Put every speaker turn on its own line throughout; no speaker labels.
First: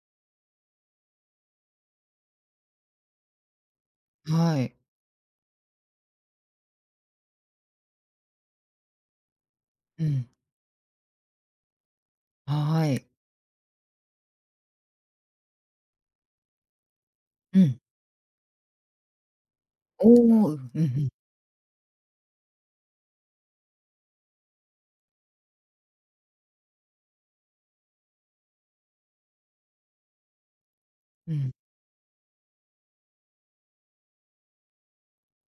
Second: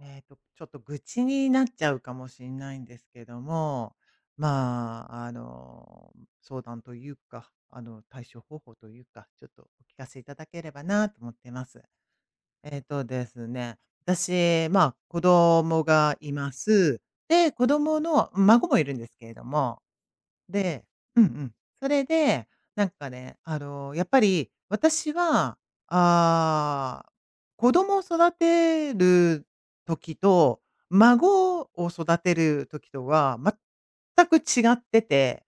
ちょっと愚痴になっちゃうかもしれないんですけども、
はい。
まあ、相談というか、対処方法というか、ちょっとお聞
う
かせい
ん。
ただければなと思っています。えっ
は
と
い。
ですね、私、まあ、子供がいます。で、
う
子
ん。
供の、孫もいるんですけれども、
おお、うん、う
で
ん、
うんうん。それで、なんかね、やっぱり私は、ああ、子供を育てる時と、
うん。
孫を育てる時とは全く違ってて、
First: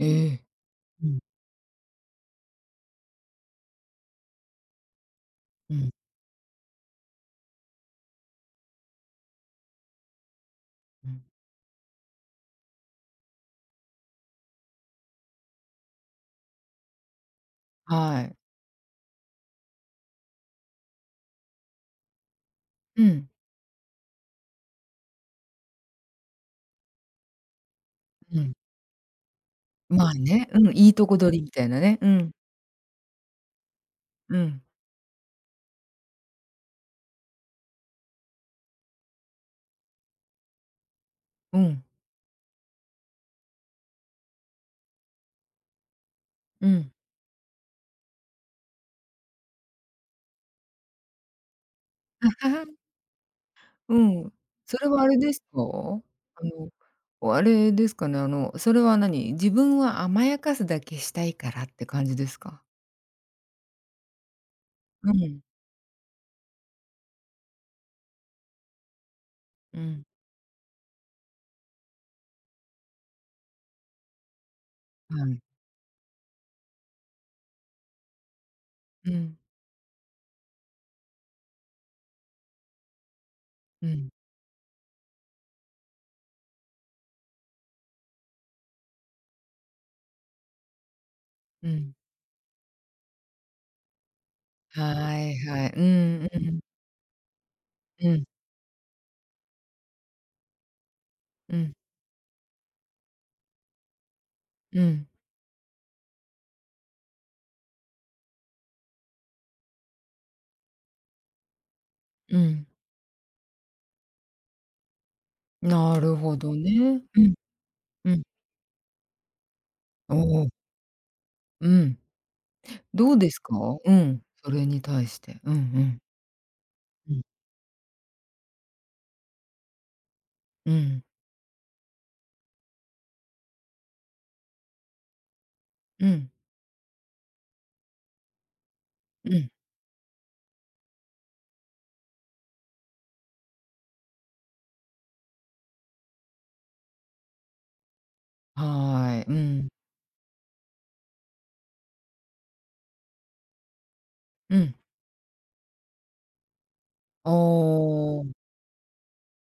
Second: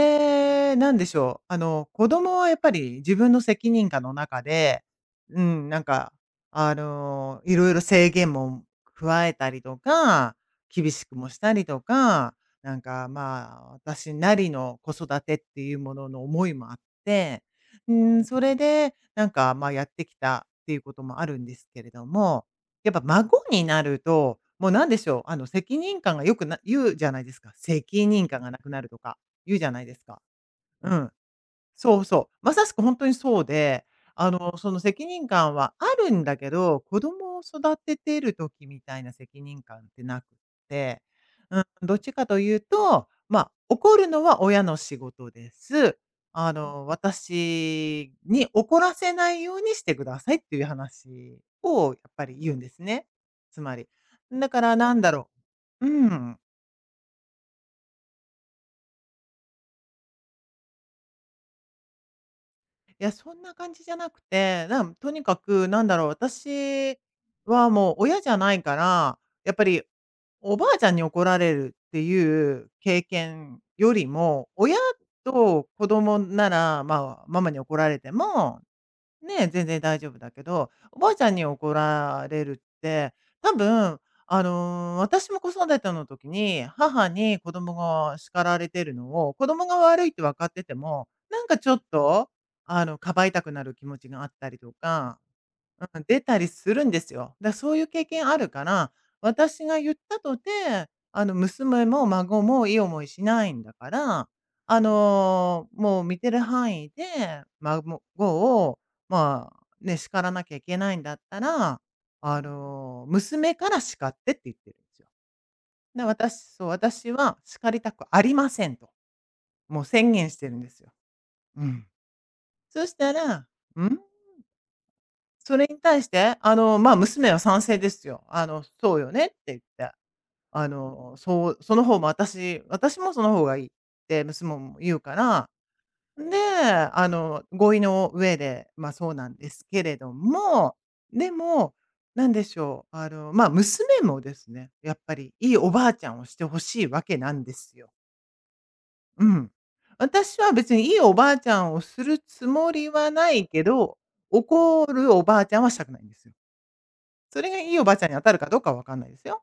ええ。
なんで
う
し
ん、
ょう、子供はやっぱり自分の責任感の中で、うん、
う
なん
ん、
か、いろいろ制限も加えたりとか、厳し
う
く
ん。
もしたりとか、なんか、まあ、私なりの子育てっていうものの思いもあって、う
は
ん、
い。
それで、なんか、まあ、やってきたっていうこともあるんですけれども、やっぱ
うん、
孫になると、もうなんでしょう、責任感がよくな言うじゃないですか。責任
う
感が
ん。
なくなるとか言うじゃないです
まあ
か。
ね、うん、い
う
いと
ん。
こ取りみたいなね。
そう
う
そ
ん、
う。まさしく本当にそうで、
うん、
その責任感はあるんだけど、子供を育ててる時みたいな責任感ってなくって、
う
うん、
ん、
どっちかというと、ま、あ怒るのは親の仕事です。
うん。
私に怒らせないようにしてくださいっていう話をやっぱり言うんで すね。つまり。
うん。
だから
それ
なん
はあ
だ
れ
ろ
ですか？
う、うん。
おあれですかね、それは何、自分は甘やかすだけしたいからって感じですか？
いや、そんな感じじゃなくて、なんと
う
にか
ん、
くなんだろう、私はもう親じゃないから、やっぱ
う
り
ん、
おばあちゃんに怒られるっていう経験よりも、親
はい。
と子供なら、まあ、ママに怒られても、
うん、
ね、全然大丈夫だけど、おばあちゃんに怒られるって、多
う
分、
ん、
私も子育ての時に、母に子供が叱られてるのを、子供が悪いって分かってても、なんかち
う
ょっ
ん。
と、かばいたくなる気持ちがあったりとか
はいはい。う
うん、出
ん、
た
う
り
ん、
するんですよ。だ、そういう経
うん、
験あるから、私が言ったとて、
うん、
娘も孫もいい思いしないんだから、
うん、
もう見てる範囲で、孫を、まあ、ね、叱らなきゃいけないんだったら、
うん。
娘から叱ってって言ってるんですよ。
な
で、
る
私
ほど
そう、
ね。
私
うん、
は叱りたく
う
あ
ん。
りませんと、もう宣
お
言して
お、
るんですよ。う
う
ん。
ん。
そし
ど
た
うで
ら
す
ん？
か？うん、それに対して。うん
そ
う
れに
ん。
対して、まあ、
うん。
娘は賛成ですよ。そうよねって言って、
う
そうその方も私もその方がいいって娘も言うから、
ん。
で、合意の上で、まあ、そうな
う
んで
ん。
すけれども、でも、なんでしょう、まあ、娘もですね、やっぱりいいおばあちゃんをしてほしいわけなんですよ。う
はい。う
ん。
ん。
私は別にいいおばあちゃんをするつもりはないけど、
うん。
怒るおばあちゃんはしたくないんですよ。
あ
それがいいおばあちゃんに当
あ、
たるかどうかはわかんないですよ。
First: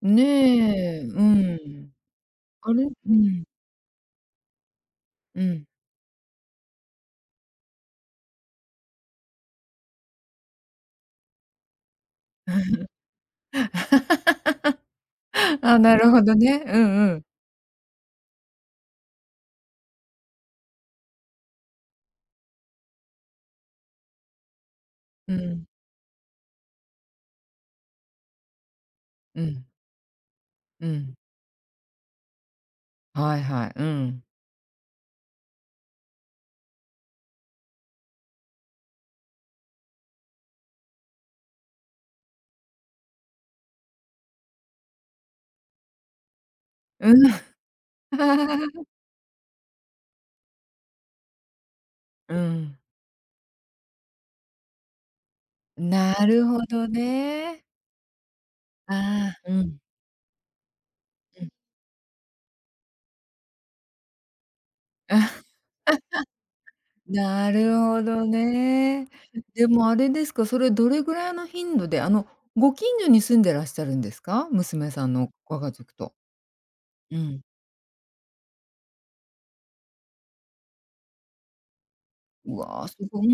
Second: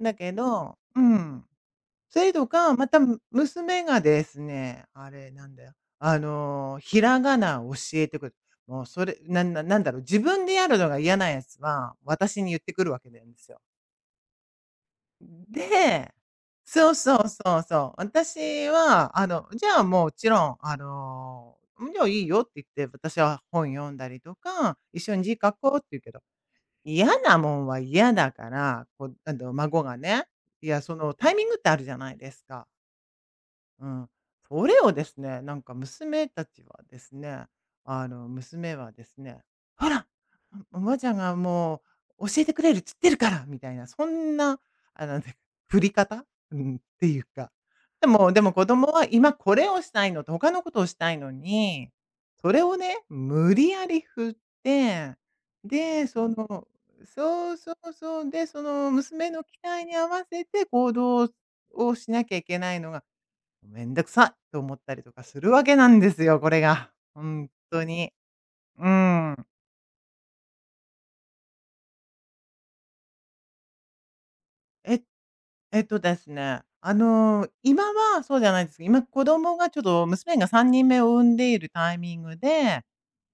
だけど
ね
う
え、う
ん。
ん。
それと
あ
か、
れ？
また、
う
む
ん、
娘がですね、あれ
う
なんだ
ん。
よ、ひらがなを教えてくる。もうそれ、なんななんだろう、自分でやるのが嫌なやつは、私に言ってくるわ けなんですよ。
あ、なる
で
ほどね。う
そう
んう
そ
ん。
うそうそう。私は、じゃあ、もちろん、「ん、じゃあ、いいよ」って言って、私は本読んだりとか、一緒に
う
字書
ん。
こうって言うけど嫌なもんは嫌だから、こう、
うん。
孫がね、いや、
う
その
ん。
タイミングってあるじゃないですか。
はいはい。う
うん。
ん。
それをですね、なんか娘たちはですね、娘はですね、「ほら、おばあちゃんがもう教えてくれるっつってるから」みたいな、そんな、あの、振り方、うん、って
う
いう
ん。
か。でもでも子 供は今これをしたいのと他のことをしたいのに、
う
それを
ん。
ね、無理やり振って、で、
な
そ
るほ
の
ど
そう
ね。
そうそう、で、その娘
あ
の
あ、う
期
ん、
待に合わせて行動
うん。
をしなきゃいけないのがめんどくさいと思ったりとかするわけなんですよ、これが。本
なる
当
ほ
に。
ど
う
ね。
ん。
でもあれですか、それどれぐらいの頻度で、ご近所に住んでらっしゃるんですか？娘
え
さんのご家族と。
ですね、
うん。
今はそうじゃないんですけど、今子供がちょっと娘が3人目を産んでいるタイミング
う
で、
わ、すごうー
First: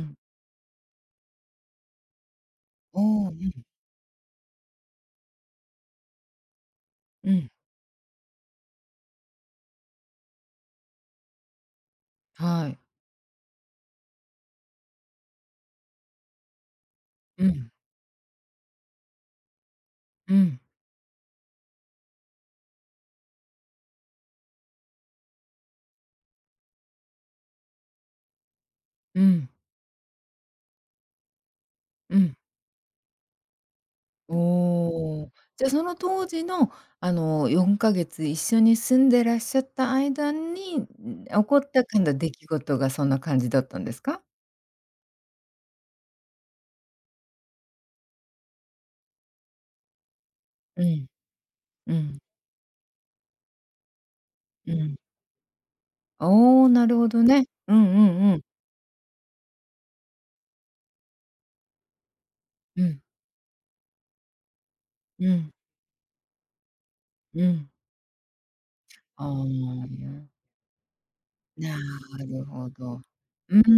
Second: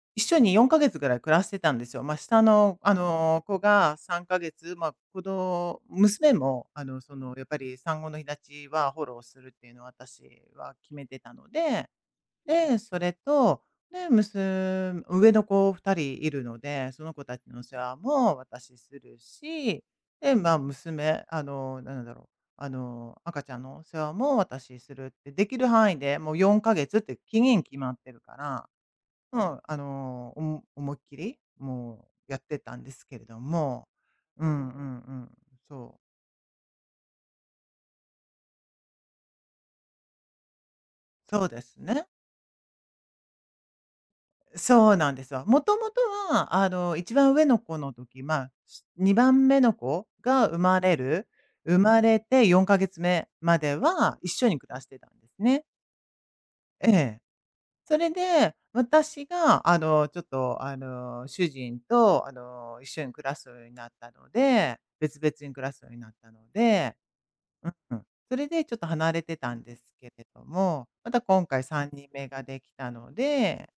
ん。
一緒に4ヶ月ぐらい暮らしてたんですよ。まあ、下の、
おお。うん、
子が3ヶ月、まあ、子供娘も、そ
う
の、やっ
ん、
ぱり産後の日立ちはフォローするっていうのを私は決めてたので
は
で、
い。
それと、で、娘上の子2人いるので、その子た
う
ちのお
ん、
世話も私するし、
う
で、まあ、
ん、
娘、なんだろう、赤ちゃんのお世話も私するって、できる範囲でもう4ヶ月って期限決まってるから、
うん、
もう、おも思いっきり、も
う
う
ん。
やってたんですけれども。うんうんう
お
ん。
お。じゃ、そ
そ
の
う、
当時の、4か月一緒に住んでらっしゃった間に、ん、
そ
起
う
こ
で
っ
す
たかん
ね。
だ出来事がそんな感じだったんですか？
そうなんですよ。もともとは、一番上の子の時、まあ、し2番目の子が生ま
う
れ
ん、
る生
う
まれ
ん、
て4か月目までは一緒に暮
う
らして
ん。
たんですね。
おお、な
え
るほ
え。
どね。うんうん
それ
うん。
で、私が、ちょっと、主人と、
う
一
ん
緒に暮らすようになったので、別
う
々
ん
に暮らすようになったので、
う
う
ん。
んうん。それでちょっと離れ
ああ、
てたんですけれども、また今回
な
3人目が
る
で
ほ
きた
ど。
の
うーん、
で、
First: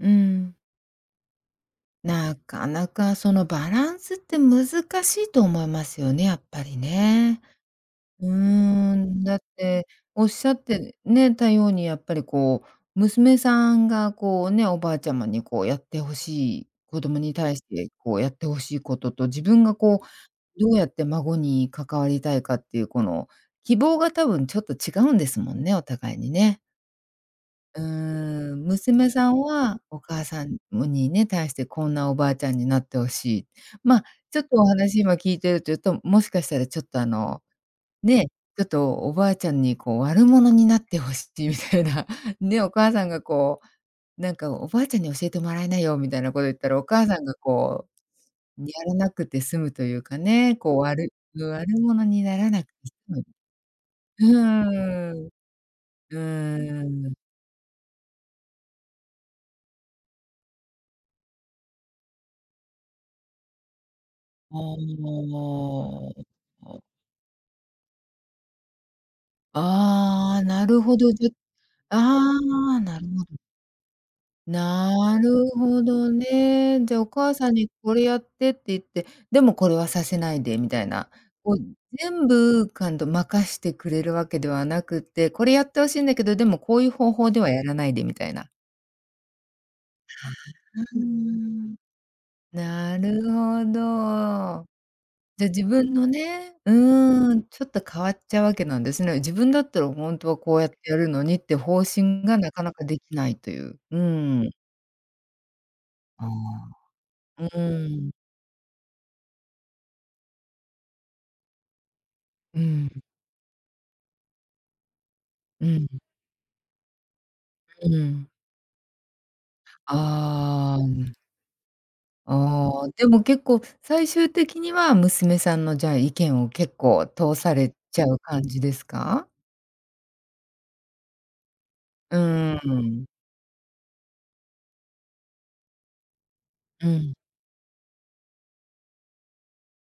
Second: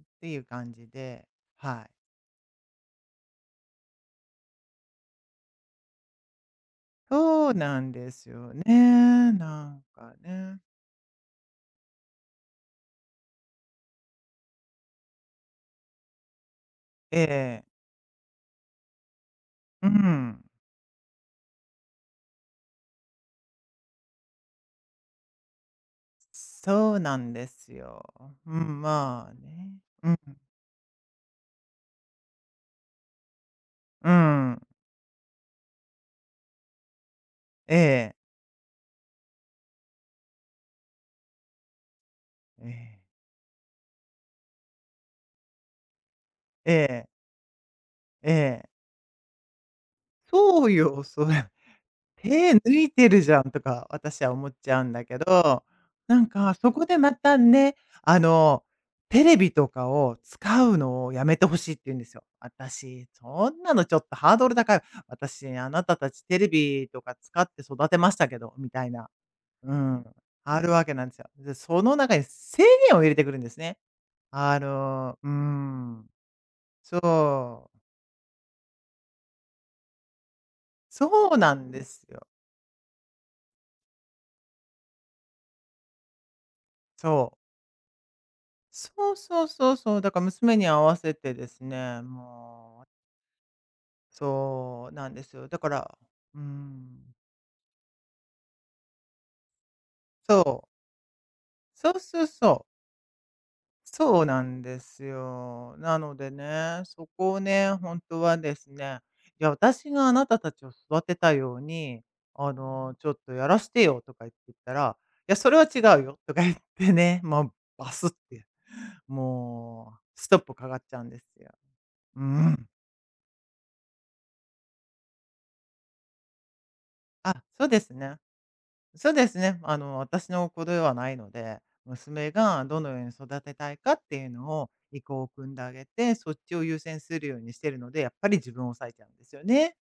っ
う
ていう
ん。
感じで、はい。
なかなかそのバランスって難しいと思いますよね、やっぱりね。
そうなんで
う
すよね。
ーん、だっ
なん
て
か
おっしゃっ
ね。
てね、たようにやっぱりこう、娘さんがこうね、おばあちゃまにこうやってほしい、子供
え
に対し
え。
てこうやってほしいことと、自分が
う
こ
ん。
うどうやって孫に関わりたいかっていうこの希望が多分ちょっと違うんですもんね、お互いにね。
そうなんです
うー
よ。う
ん、
ん、
娘
ま
さ
あ
ん
ね。
はお
うん。
母さんにね、対してこんなおばあちゃんになってほしい。まあ、
う
ちょっと
ん。
お話今聞いてるというと、もしかしたらちょっと
ええ。
ね、ちょっとおばあちゃんにこう悪者になってほしいみたいな、ね、
え
お母さん
え。
がこう、なんかおばあちゃんに教えてもらえないよみたいなこと言った
え
ら、お母
え。
さんがこ
え
う
え。
やらなくて済むというかね、
そう
こう
よ、
悪
それ
悪者になら
手
なくて
抜いて
済
る
む。
じゃんとか、私
う
は思っちゃうんだ
ー
け
ん、う
ど、なんかそ
ー
こでま
ん。
たね、あの、テレビとかを使うのをやめてほしいって言うんですよ。私、そんなのちょっとハードル高い。
あ
私、あなたたちテレビとか使って育てましたけど、みたいな。うん。
あ、ああ、
あ
な
る
る
わけ
ほ
なん
ど、
です
じ
よ。
ゃ
で、その
あ
中に制
あ、
限
な
を
る
入れ
ほ
て
ど。
くるんですね。あの、
な
うー
るほ
ん。
どね。じ
そ
ゃ、お母さんに
う。
これやってって言って、でもこれはさせないでみたい
そ
な、
うな
こう
んですよ。
全部感度任してくれるわけではなくて、これやって欲しいんだけど、でもこういう方
そ
法
う。
ではやらないでみたいな。
そうそうそうそう、だから娘に合わ
うー
せてです
ん。
ね、もう、
なるほど。
そうなんです
じ
よ。
ゃ、
だ
自
か
分
ら、
の
う
ねう
ん、
ーん、ちょっと変わっちゃうわけなんですね。自分だったら本当は
そ
こう
う、
やってやるのにって方
そうそ
針
う
がなか
そう、
なかできないという。う
そうな
ーん。
んですよ。なの
あ
で
あ。
ね、そこを
う
ね、本
ーん。
当はですね、いや、私があなたたちを育てたように、
うん。
ちょっとやらせてよとか言って言ったら、いや、それは
う
違
ん、
うよとか言ってね、もう
う
バスっ
ん。
て、もうストップかか
ああ、
っちゃうん
ん。
ですよ。うん。
ああ、でも結構最終的には娘さんのじゃあ意見を結構通
あ、
さ
そう
れ
です
ちゃ
ね。
う感じです
そうで
か？
すね。私の子ではないので、
う
娘
ー
がどのよう
ん。
に育てたいかっていうのを意向を組んであげて、そっちを優
う
先
ん。
するようにしてるので、やっぱり自分を抑えちゃうんですよね。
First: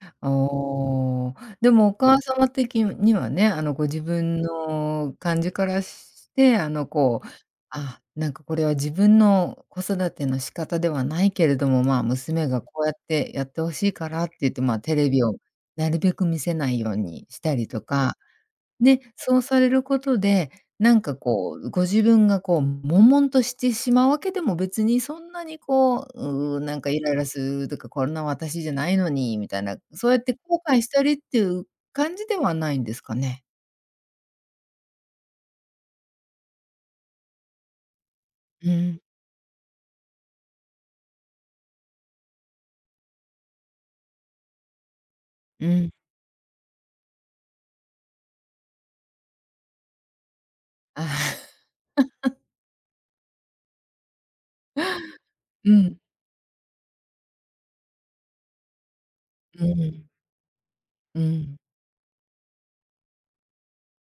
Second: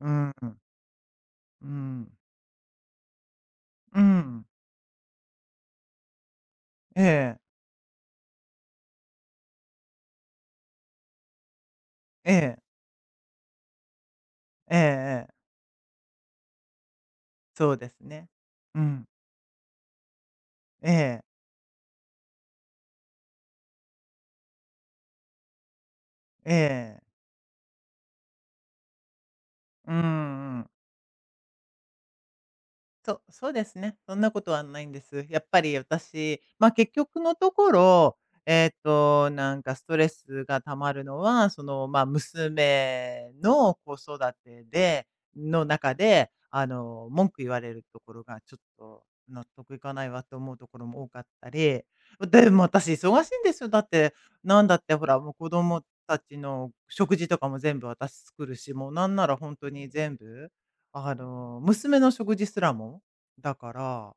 うん。
おお
う
でもお
ん。
母様的にはね、ご
う
自分
ん。
の感じからして、
え
こう、
え。
あ、なんかこれは自分の子育ての仕方ではないけれども、まあ、
え
娘
え。
がこうやってやってほしいからって言って、ま
ええ
あ、テレビ
え
を
え。
なるべく見せないようにしたり
そう
と
です
か、
ね。う
で、
ん。
そうされることで、
え
なんか
え。
こう、ご自分がこう、悶々としてしまうわけでも別にそんなにこ
え
う、う、なんかイ
え。
ライラするとか、こんな私じゃないのにみたいな、
うん
そうやって
う
後
ん。
悔したりっていう感じではないんです
そ
か
う、
ね？
そうですね。そんなことはないんです。やっぱり私、ま、結局のところ、
うん、
なんかストレスがたまるのは、その、ま、娘の子育てでの
うん。
中で、文句言われるところがちょっと納得いかないわって思うところも
あ
多
あ、
かったり、でも私忙しいんですよ。だって、なんだってほら、もう子
う
供
ん、
たちの食事とかも全部私作るし、もうなんなら本
う
当に
ん、
全部
うん。
娘の食事すらも、だから、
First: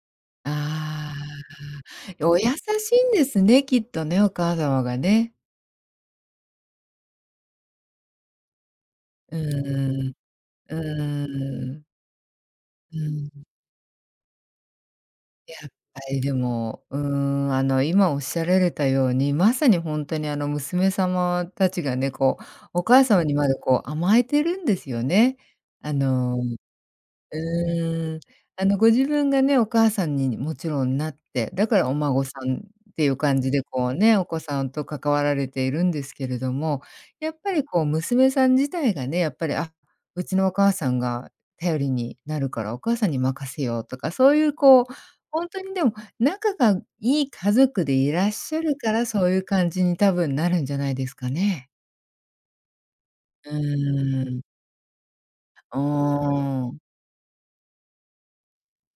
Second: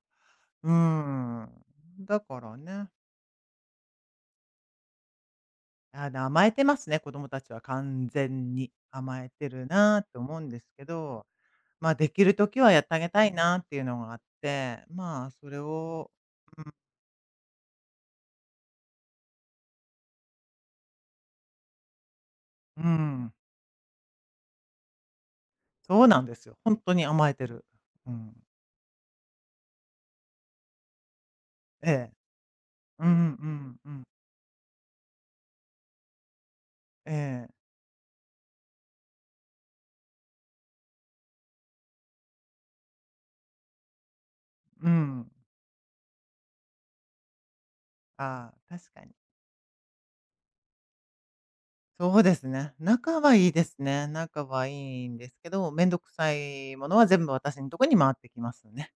うーん、
あ
だ
あ、お
か
優し
らね、
いんですね、きっとね、お母様がね。
甘えてますね、子供たちは完全に。甘え
う
て
ん
る
う
な
ん。
と思うんですけど、
うーん。
まあ、できる時はやって
う
あげたい
ん。
なっていうのがあって、まあ、それ
は
を、
い、で
うん、
も、うーん、今おっしゃられたように、まさにほんとに、娘様たちがね、こう、
う
お母様
ん、
にまで、こう、甘えてるんですよね。あ
そうなんで
のう
すよ。本当に甘えてる。う
ーん。
ん、
ご自分がね、お母さんにもちろんなって、だから
え
お
え。
孫さんって
うん
い
う
う
ん
感
う
じで、
ん
こ
う
う
ん。
ね、お子さんと関わられているんですけれども、
え
やっぱ
え、
りこう娘さん自体がね、やっぱり、あ、うちのお母さんが頼りになるからお母さんに任せようとか、そういうこう、
うん。
ほんとにでも、仲がいい家族でいらっ
あ
し
あ、
ゃる
確
か
か
ら、
に。
そういう感じに多分なるんじゃないですかね。
そうですね。仲はい
う
いですね。
ーん。
仲はいいんですけど、
うー
めんどくさい
ん。
ものは全部私のとこに回ってきますね。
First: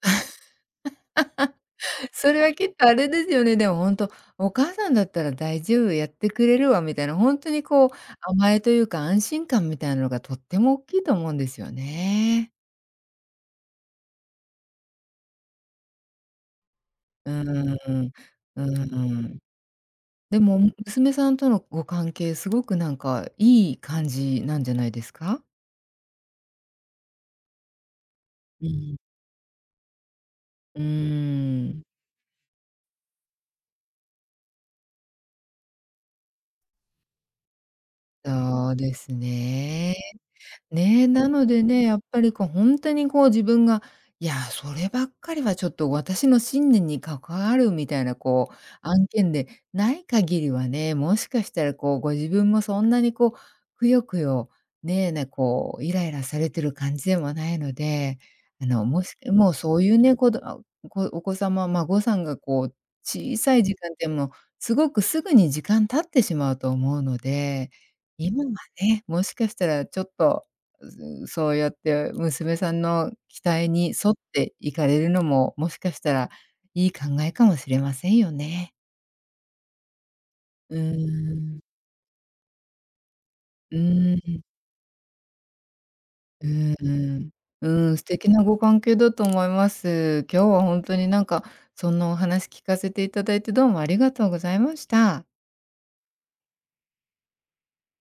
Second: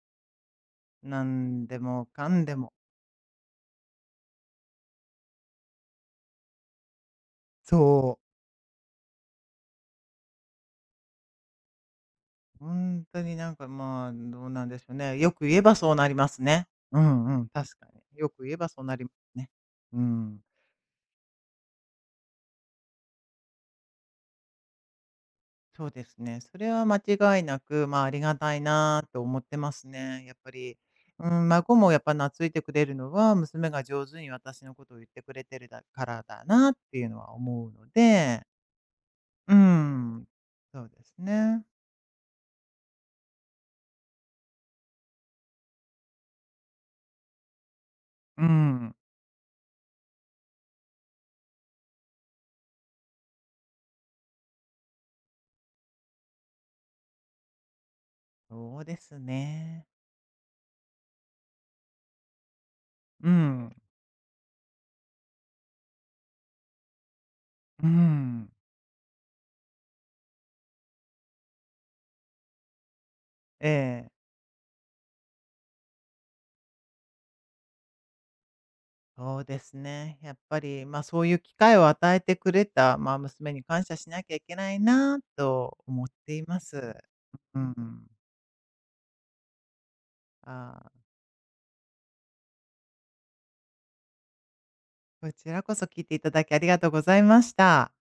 なんでもか
それ
ん
は
で
き
も。
っとあれですよね。でも本当、お母さんだったら大丈夫、やってくれるわみたいな、本当にこう
そう。
甘えというか安心感みたいなのがとっても大きいと思うんですよね。
本当になんか、まあ、どうなんでしょうね。よく言えばそうなりますね。うんう
う
ん、確か
ーん、
に。よく言え
うー
ばそうなります
ん。
ね。うん。
でも、娘さんとのご関係すごくなんかいい感じなんじゃないですか？
そうですね。それは間違いなく、まあ、ありがたい
うん。
なと思ってますね。やっぱり、
うー
うん、孫
ん、
もやっぱ懐いてくれるのは、娘が上手に私のことを言ってくれてるだからだなっていうのは思うので、
そうです
う
ね。
ん、そう
ね、
で
え
す
なので
ね。
ね、やっぱりこう本当にこう自分が、いや、そればっかりはちょっと私の信念に関わるみたいな
う
こう
ん、
案件でない限りはね、もしかしたらこうご自分もそんなにこう、くよくよ、ね、えなこうイライラされてる感じでもないので、
そうで
もし
す
もうそう
ね。
いうね、子どこお子様、孫さんがこう
う
小さい
ん、
時間でもすごくすぐに時間経ってしまうと思うので、
う
今
ん、
はね、もしかしたらちょっとそうやって娘さんの期待に
ええ
沿って行かれるのも、もしかしたらいい考えかもしれませんよね。
そうですね。やっぱ
うー
り、まあ、そういう機
ん。
会を与えてくれた、まあ、娘に
う
感謝し
ー
なきゃい
ん、
けないなと思ってい
う
ま
ー
す。
ん。
う
うーん、素
ん。
敵なご関係だと思います。今日は本
あ
当
ー
になんか、そんなお話聞かせていただいて、どうもありがとうございました。
こちらこそ聞いていただきありがとうございました。